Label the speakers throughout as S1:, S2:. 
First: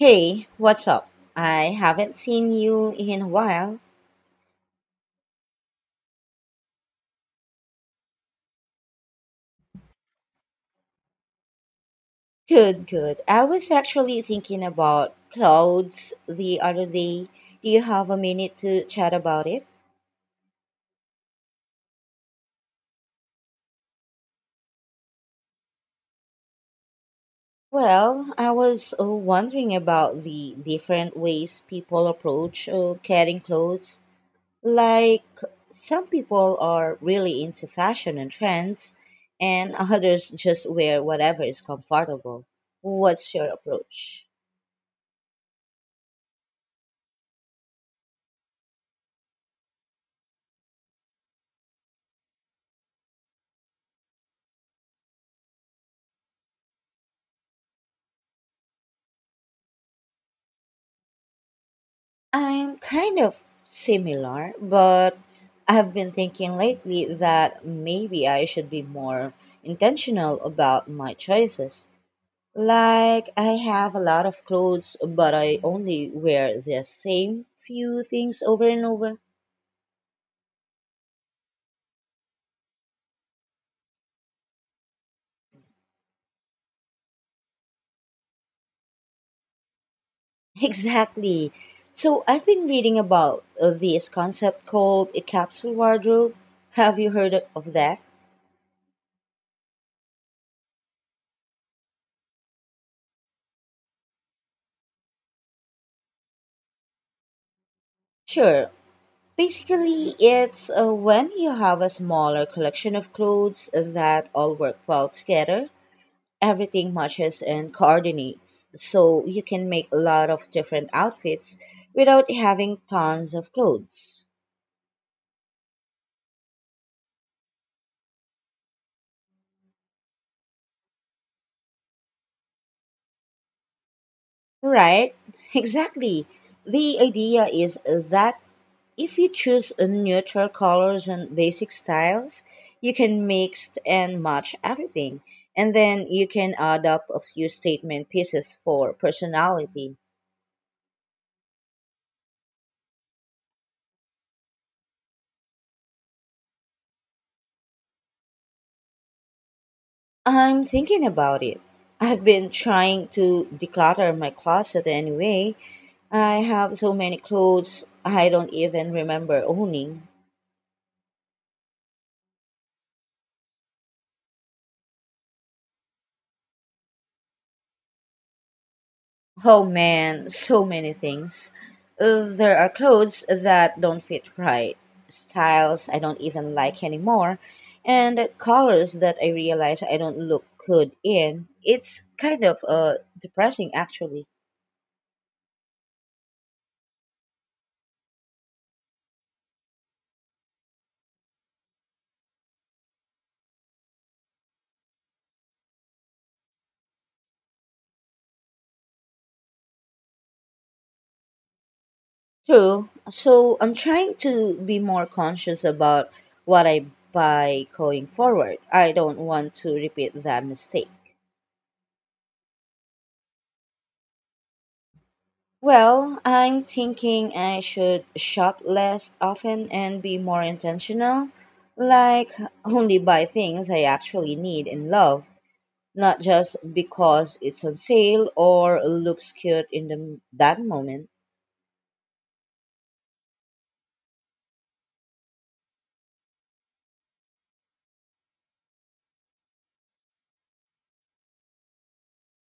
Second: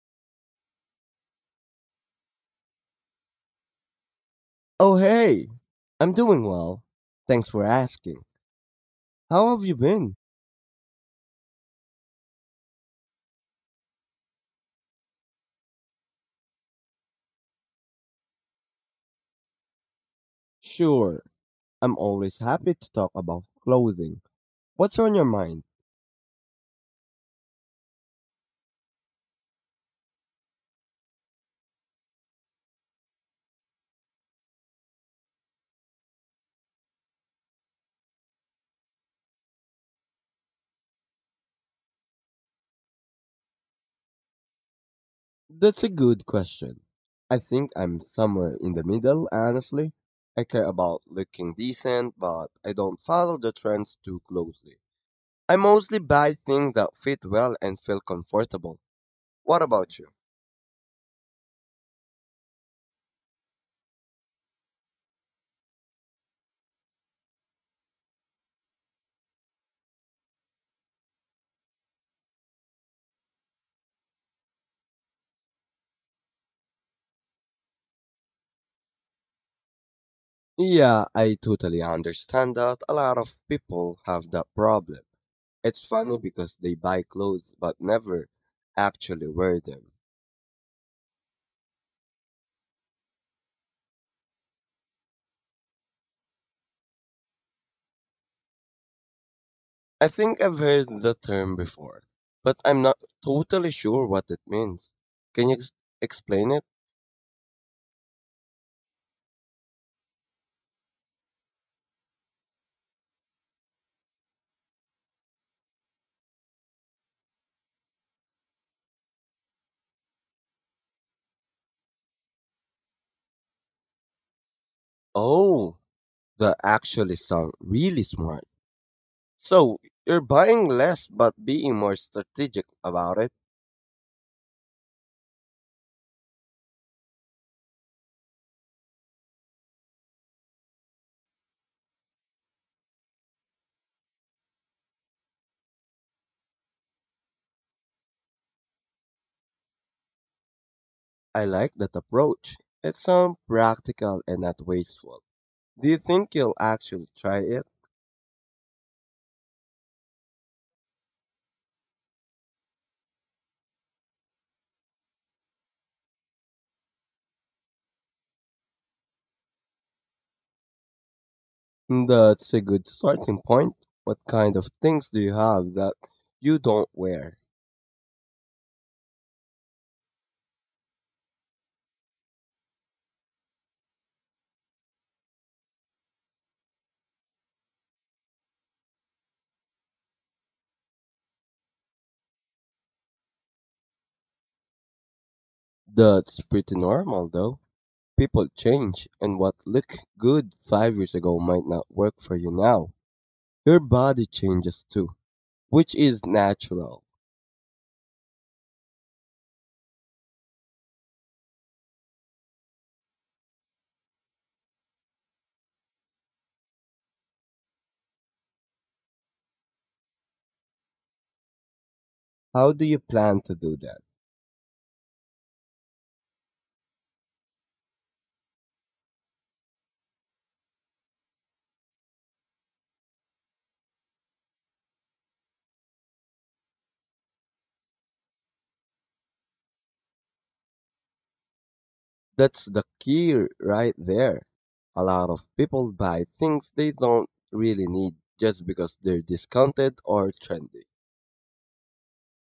S1: Hey, what's up? I haven't seen you in a while.
S2: Oh, hey! I'm doing well. Thanks for asking. How have you been?
S1: Good, good. I was actually thinking about clouds the other day. Do you have a minute to chat about it?
S2: Sure, I'm always happy to talk about clothing. What's on your mind?
S1: Well, I was wondering about the different ways people approach getting clothes. Like, some people are really into fashion and trends, and others just wear whatever is comfortable. What's your approach?
S2: That's a good question. I think I'm somewhere in the middle, honestly. I care about looking decent, but I don't follow the trends too closely. I mostly buy things that fit well and feel comfortable. What about you?
S1: I'm kind of similar, but I've been thinking lately that maybe I should be more intentional about my choices. Like, I have a lot of clothes, but I only wear the same few things over and over.
S2: Yeah, I totally understand that. A lot of people have that problem. It's funny because they buy clothes but never actually wear them.
S1: Exactly. So, I've been reading about this concept called a capsule wardrobe. Have you heard of that?
S2: I think I've heard the term before, but I'm not totally sure what it means. Can you ex- Explain it?
S1: Sure, basically, it's when you have a smaller collection of clothes that all work well together, everything matches and coordinates. So you can make a lot of different outfits without having tons of clothes.
S2: Oh, that actually sound really smart. So, you're buying less but being more strategic about it.
S1: Right? Exactly. The idea is that if you choose neutral colors and basic styles, you can mix and match everything. And then you can add up a few statement pieces for personality.
S2: I like that approach. It sounds practical and not wasteful. Do you think you'll actually try it?
S1: I'm thinking about it. I've been trying to declutter my closet anyway. I have so many clothes I don't even remember owning.
S2: That's a good starting point. What kind of things do you have that you don't wear?
S1: Oh man, so many things. There are clothes that don't fit right, styles I don't even like anymore, and colors that I realize I don't look good in. It's kind of depressing actually.
S2: That's pretty normal though. People change, and what looked good 5 years ago might not work for you now. Your body changes too, which is natural.
S1: True. So I'm trying to be more conscious about what I buy going forward. I don't want to repeat that mistake.
S2: How do you plan to do that?
S1: Well, I'm thinking I should shop less often and be more intentional. Like, only buy things I actually need and love, not just because it's on sale or looks cute in that moment.
S2: That's the key right there. A lot of people buy things they don't really need just because they're discounted or trendy.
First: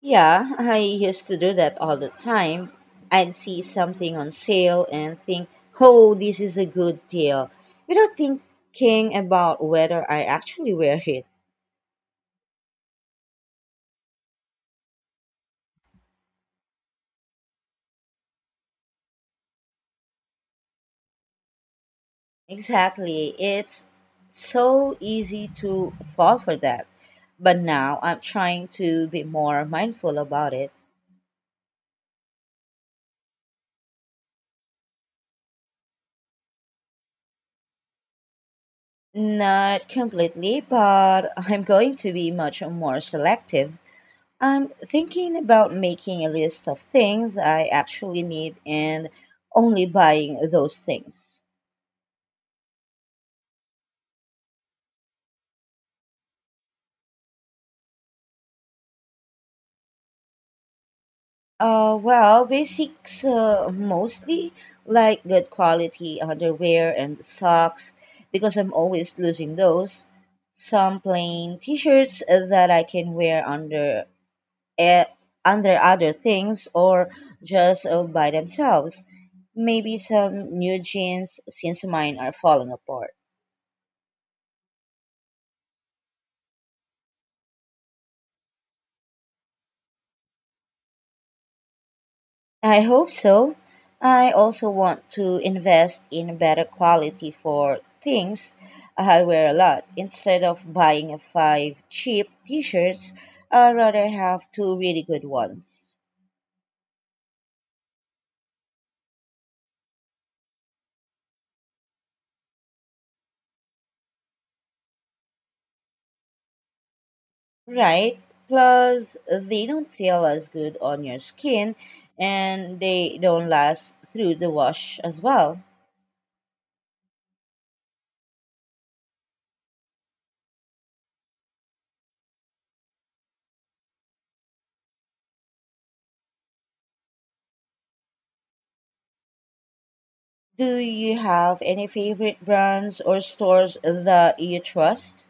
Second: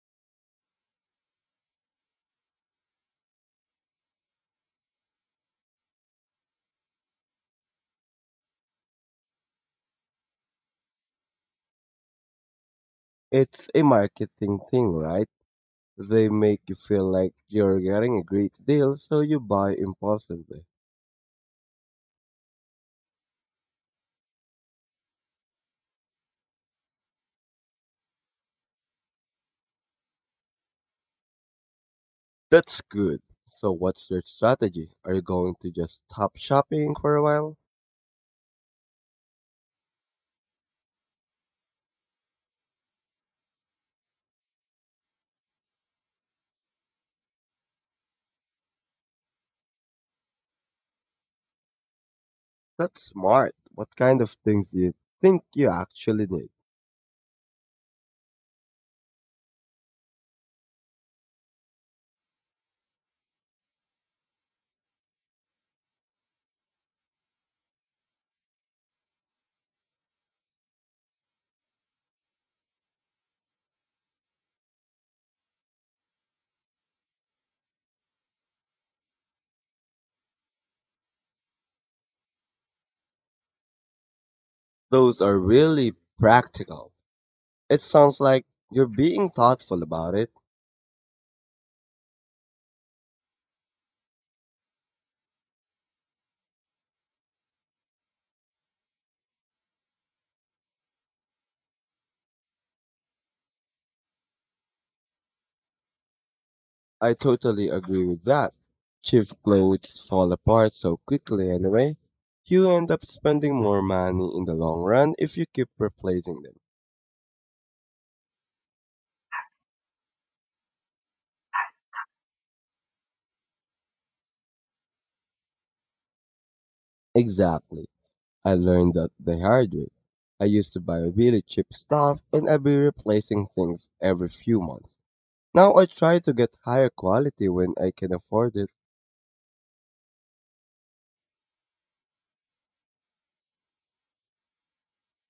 S1: Yeah, I used to do that all the time. I'd see something on sale and think, oh, this is a good deal, without thinking about whether I actually wear it.
S2: It's a marketing thing, right? They make you feel like you're getting a great deal, so you buy impulsively.
S1: Exactly. It's so easy to fall for that. But now I'm trying to be more mindful about it.
S2: That's good. So, what's your strategy? Are you going to just stop shopping for a while?
S1: Not completely, but I'm going to be much more selective. I'm thinking about making a list of things I actually need and only buying those things.
S2: That's smart. What kind of things do you think you actually need?
S1: Well, basics mostly, like good quality underwear and socks, because I'm always losing those. Some plain t-shirts that I can wear under eh, under other things or just by themselves. Maybe some new jeans since mine are falling apart.
S2: Those are really practical. It sounds like you're being thoughtful about it.
S1: I hope so. I also want to invest in better quality for things I wear a lot. Instead of buying five cheap t-shirts, I rather have two really good ones.
S2: I totally agree with that. Cheap clothes fall apart so quickly anyway. You end up spending more money in the long run if you keep replacing them.
S1: Right? Plus, they don't feel as good on your skin and they don't last through the wash as well.
S2: Exactly. I learned that the hard way. I used to buy really cheap stuff and I'd be replacing things every few months. Now I try to get higher quality when I can afford it.
S1: Do you have any favorite brands or stores that you trust?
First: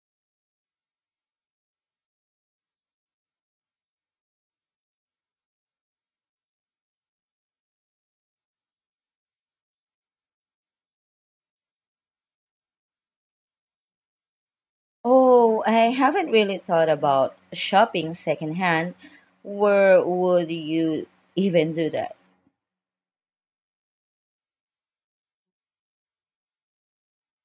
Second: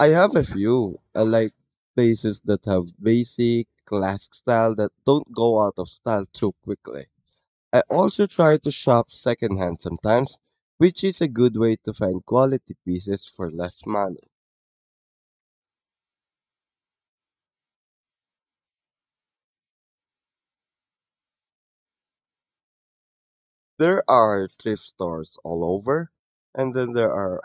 S2: I have a few. I like places that have basic, classic style that don't go out of style too quickly. I also try to shop secondhand sometimes, which is a good way to find quality pieces for less money.
S1: Oh, I haven't really thought about shopping secondhand. Where would you even do that?
S2: There are thrift stores all over, and then there are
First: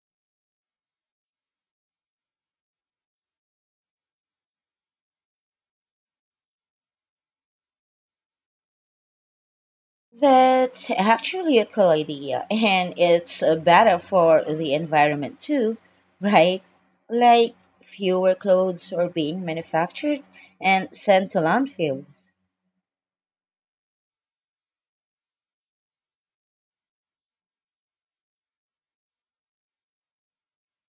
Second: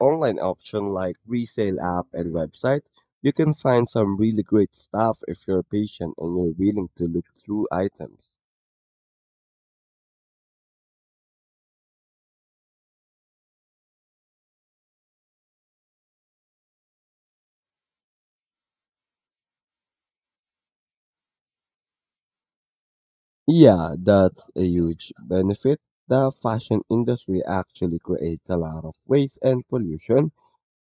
S2: online options like resale app and website. You can find some really great stuff if you're patient and you're willing to look through items.
S1: That's actually a cool idea, and it's better for the environment too, right? Like fewer clothes are being manufactured and sent to landfills.
S2: Yeah, that's a huge benefit. The fashion industry actually creates a lot of waste and pollution.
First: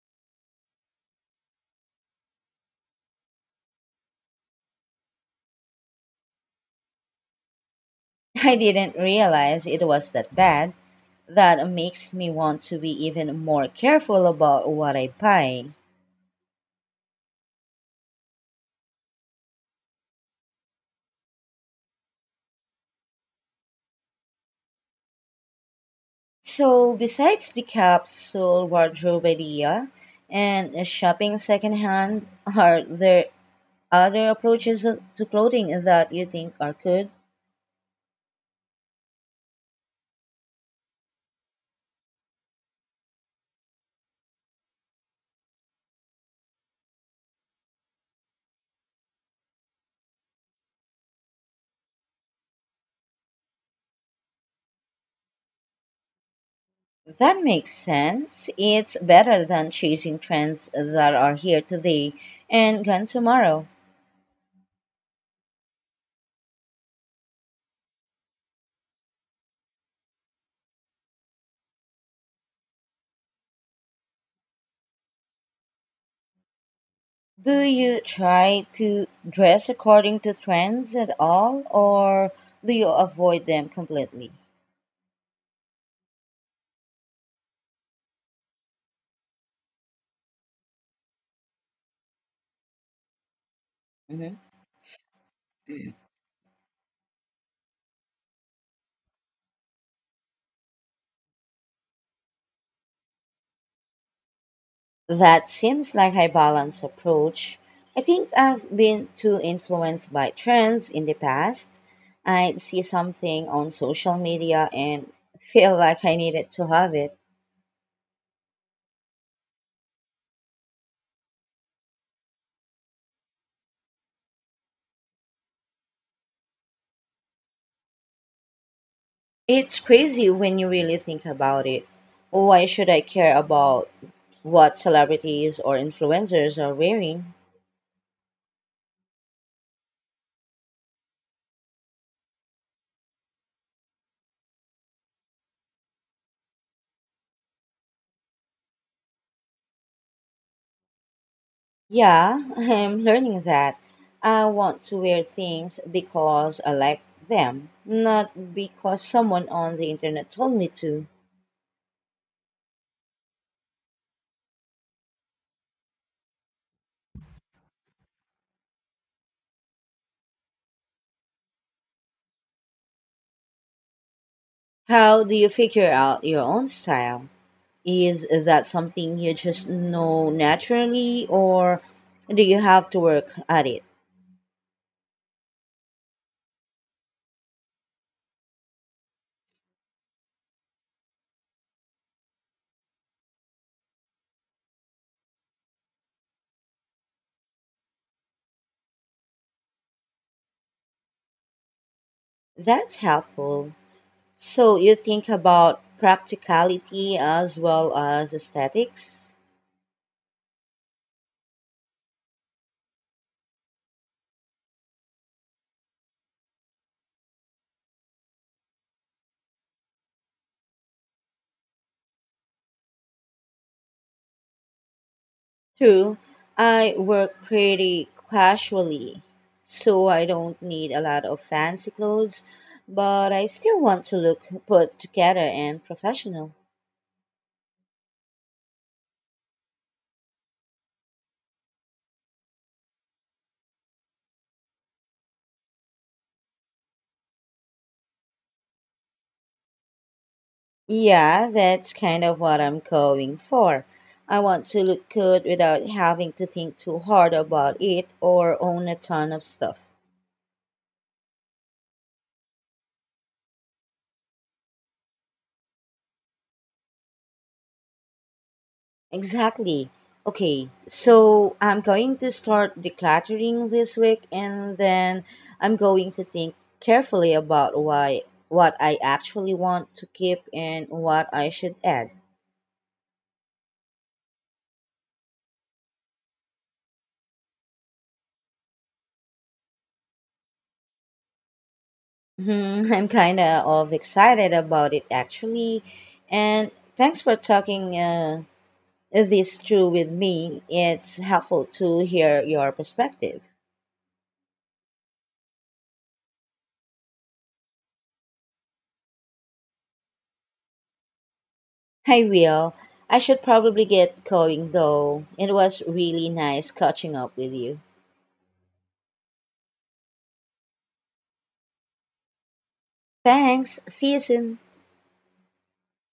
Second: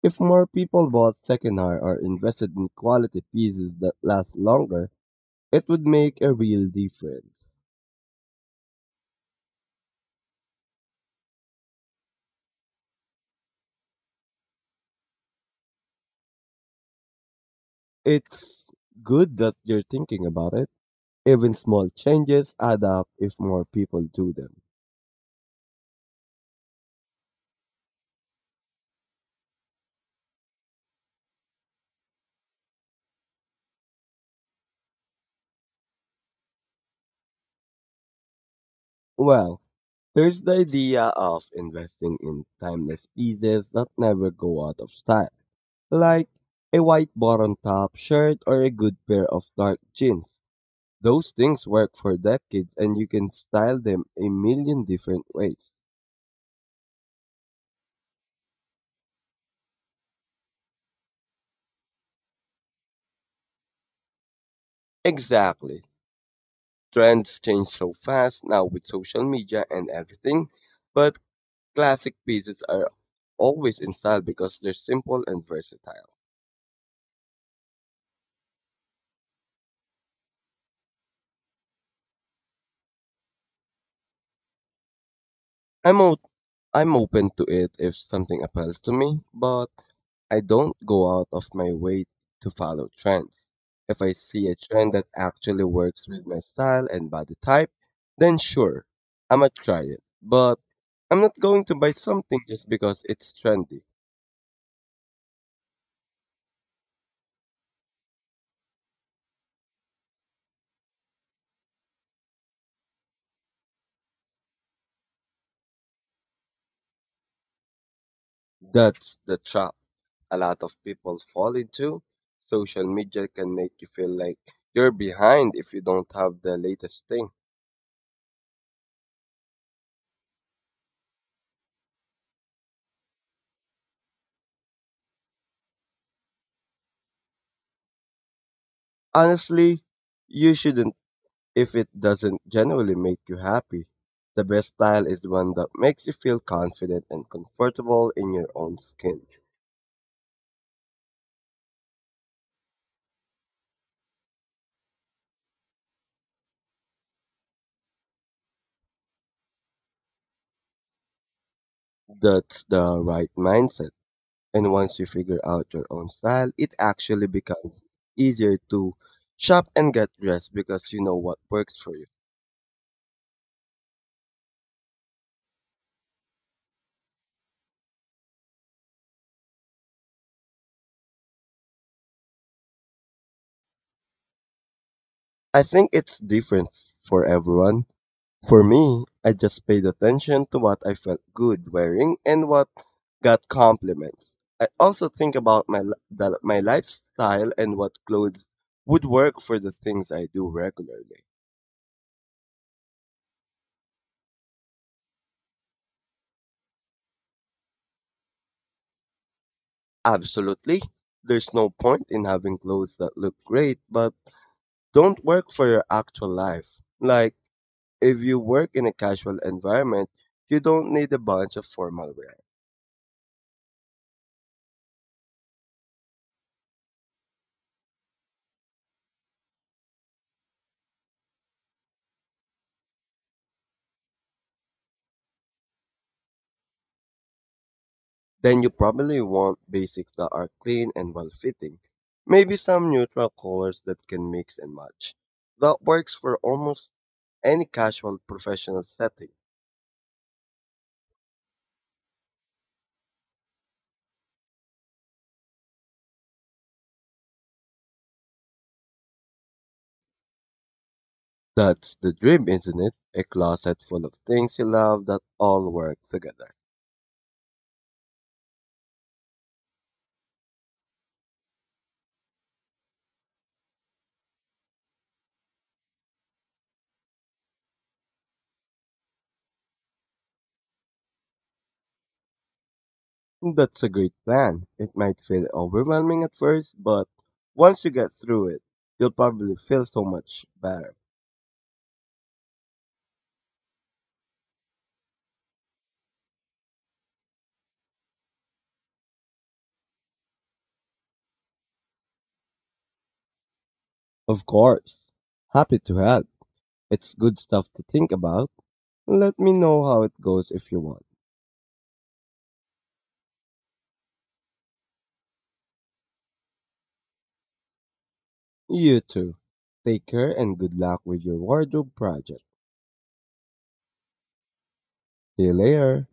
S2: If more people bought secondhand or invested in quality pieces that last longer, it would make a real difference.
S1: I didn't realize it was that bad. That makes me want to be even more careful about what I buy.
S2: It's good that you're thinking about it. Even small changes add up if more people do them.
S1: So, besides the capsule wardrobe idea and shopping secondhand, are there other approaches to clothing that you think are good?
S2: Well, there's the idea of investing in timeless pieces that never go out of style, like a white button top shirt or a good pair of dark jeans. Those things work for decades and you can style them a million different ways.
S1: That makes sense. It's better than chasing trends that are here today and gone tomorrow.
S2: Exactly. Trends change so fast now with social media and everything, but classic pieces are always in style because they're simple and versatile.
S1: Do you try to dress according to trends at all, or do you avoid them completely?
S2: I'm I'm open to it if something appeals to me, but I don't go out of my way to follow trends. If I
S1: Mhm.
S2: see a trend that actually works with my style and body type, then sure, I'ma try it. But I'm not going to buy something just because it's trendy.
S1: That seems like a balanced approach. I think I've been too influenced by trends in the past. I'd see something on social media and feel like I needed to have it.
S2: That's the trap a lot of people fall into. Social media can make you feel like you're behind if you don't have the latest thing.
S1: It's crazy when you really think about it. Why should I care about what celebrities or influencers are wearing?
S2: Honestly, you shouldn't. If it doesn't genuinely make you happy, the best style is the one that makes you feel confident and comfortable in your own skin.
S1: Yeah, I'm learning that. I want to wear things because I like them, not because someone on the internet told me to.
S2: That's the right mindset. And once you figure out your own style, it actually becomes easier to shop and get dressed because you know what works for you.
S1: How do you figure out your own style? Is that something you just know naturally, or do you have to work at it?
S2: I think it's different for everyone. For me, I just paid attention to what I felt good wearing and what got compliments. I also think about my lifestyle and what clothes would work for the things I do regularly.
S1: That's helpful. So, you think about practicality as well as aesthetics?
S2: Absolutely. There's no point in having clothes that look great but don't work for your actual life. Like if you work in a casual environment, you don't need a bunch of formal wear.
S1: True, I work pretty casually, so I don't need a lot of fancy clothes, but I still want to look put together and professional.
S2: Then you probably want basics that are clean and well fitting. Maybe some neutral colors that can mix and match. That works for almost any casual professional setting.
S1: Yeah, that's kind of what I'm going for. I want to look good without having to think too hard about it or own a ton of stuff.
S2: That's the dream, isn't it? A closet full of things you love that all work together.
S1: Exactly. Okay, so I'm going to start decluttering this week and then I'm going to think carefully about why what I actually want to keep and what I should add.
S2: That's a great plan. It might feel overwhelming at first, but once you get through it, you'll probably feel so much better.
S1: Hmm, I'm kind of excited about it actually. And thanks for talking this through with me, it's helpful to hear your perspective.
S2: Of course. Happy to help. It's good stuff to think about. Let me know how it goes if you want.
S1: I will. I should probably get going though. It was really nice catching up with you.
S2: You too. Take care and good luck with your wardrobe project.
S1: Thanks. See you soon.
S2: See you later.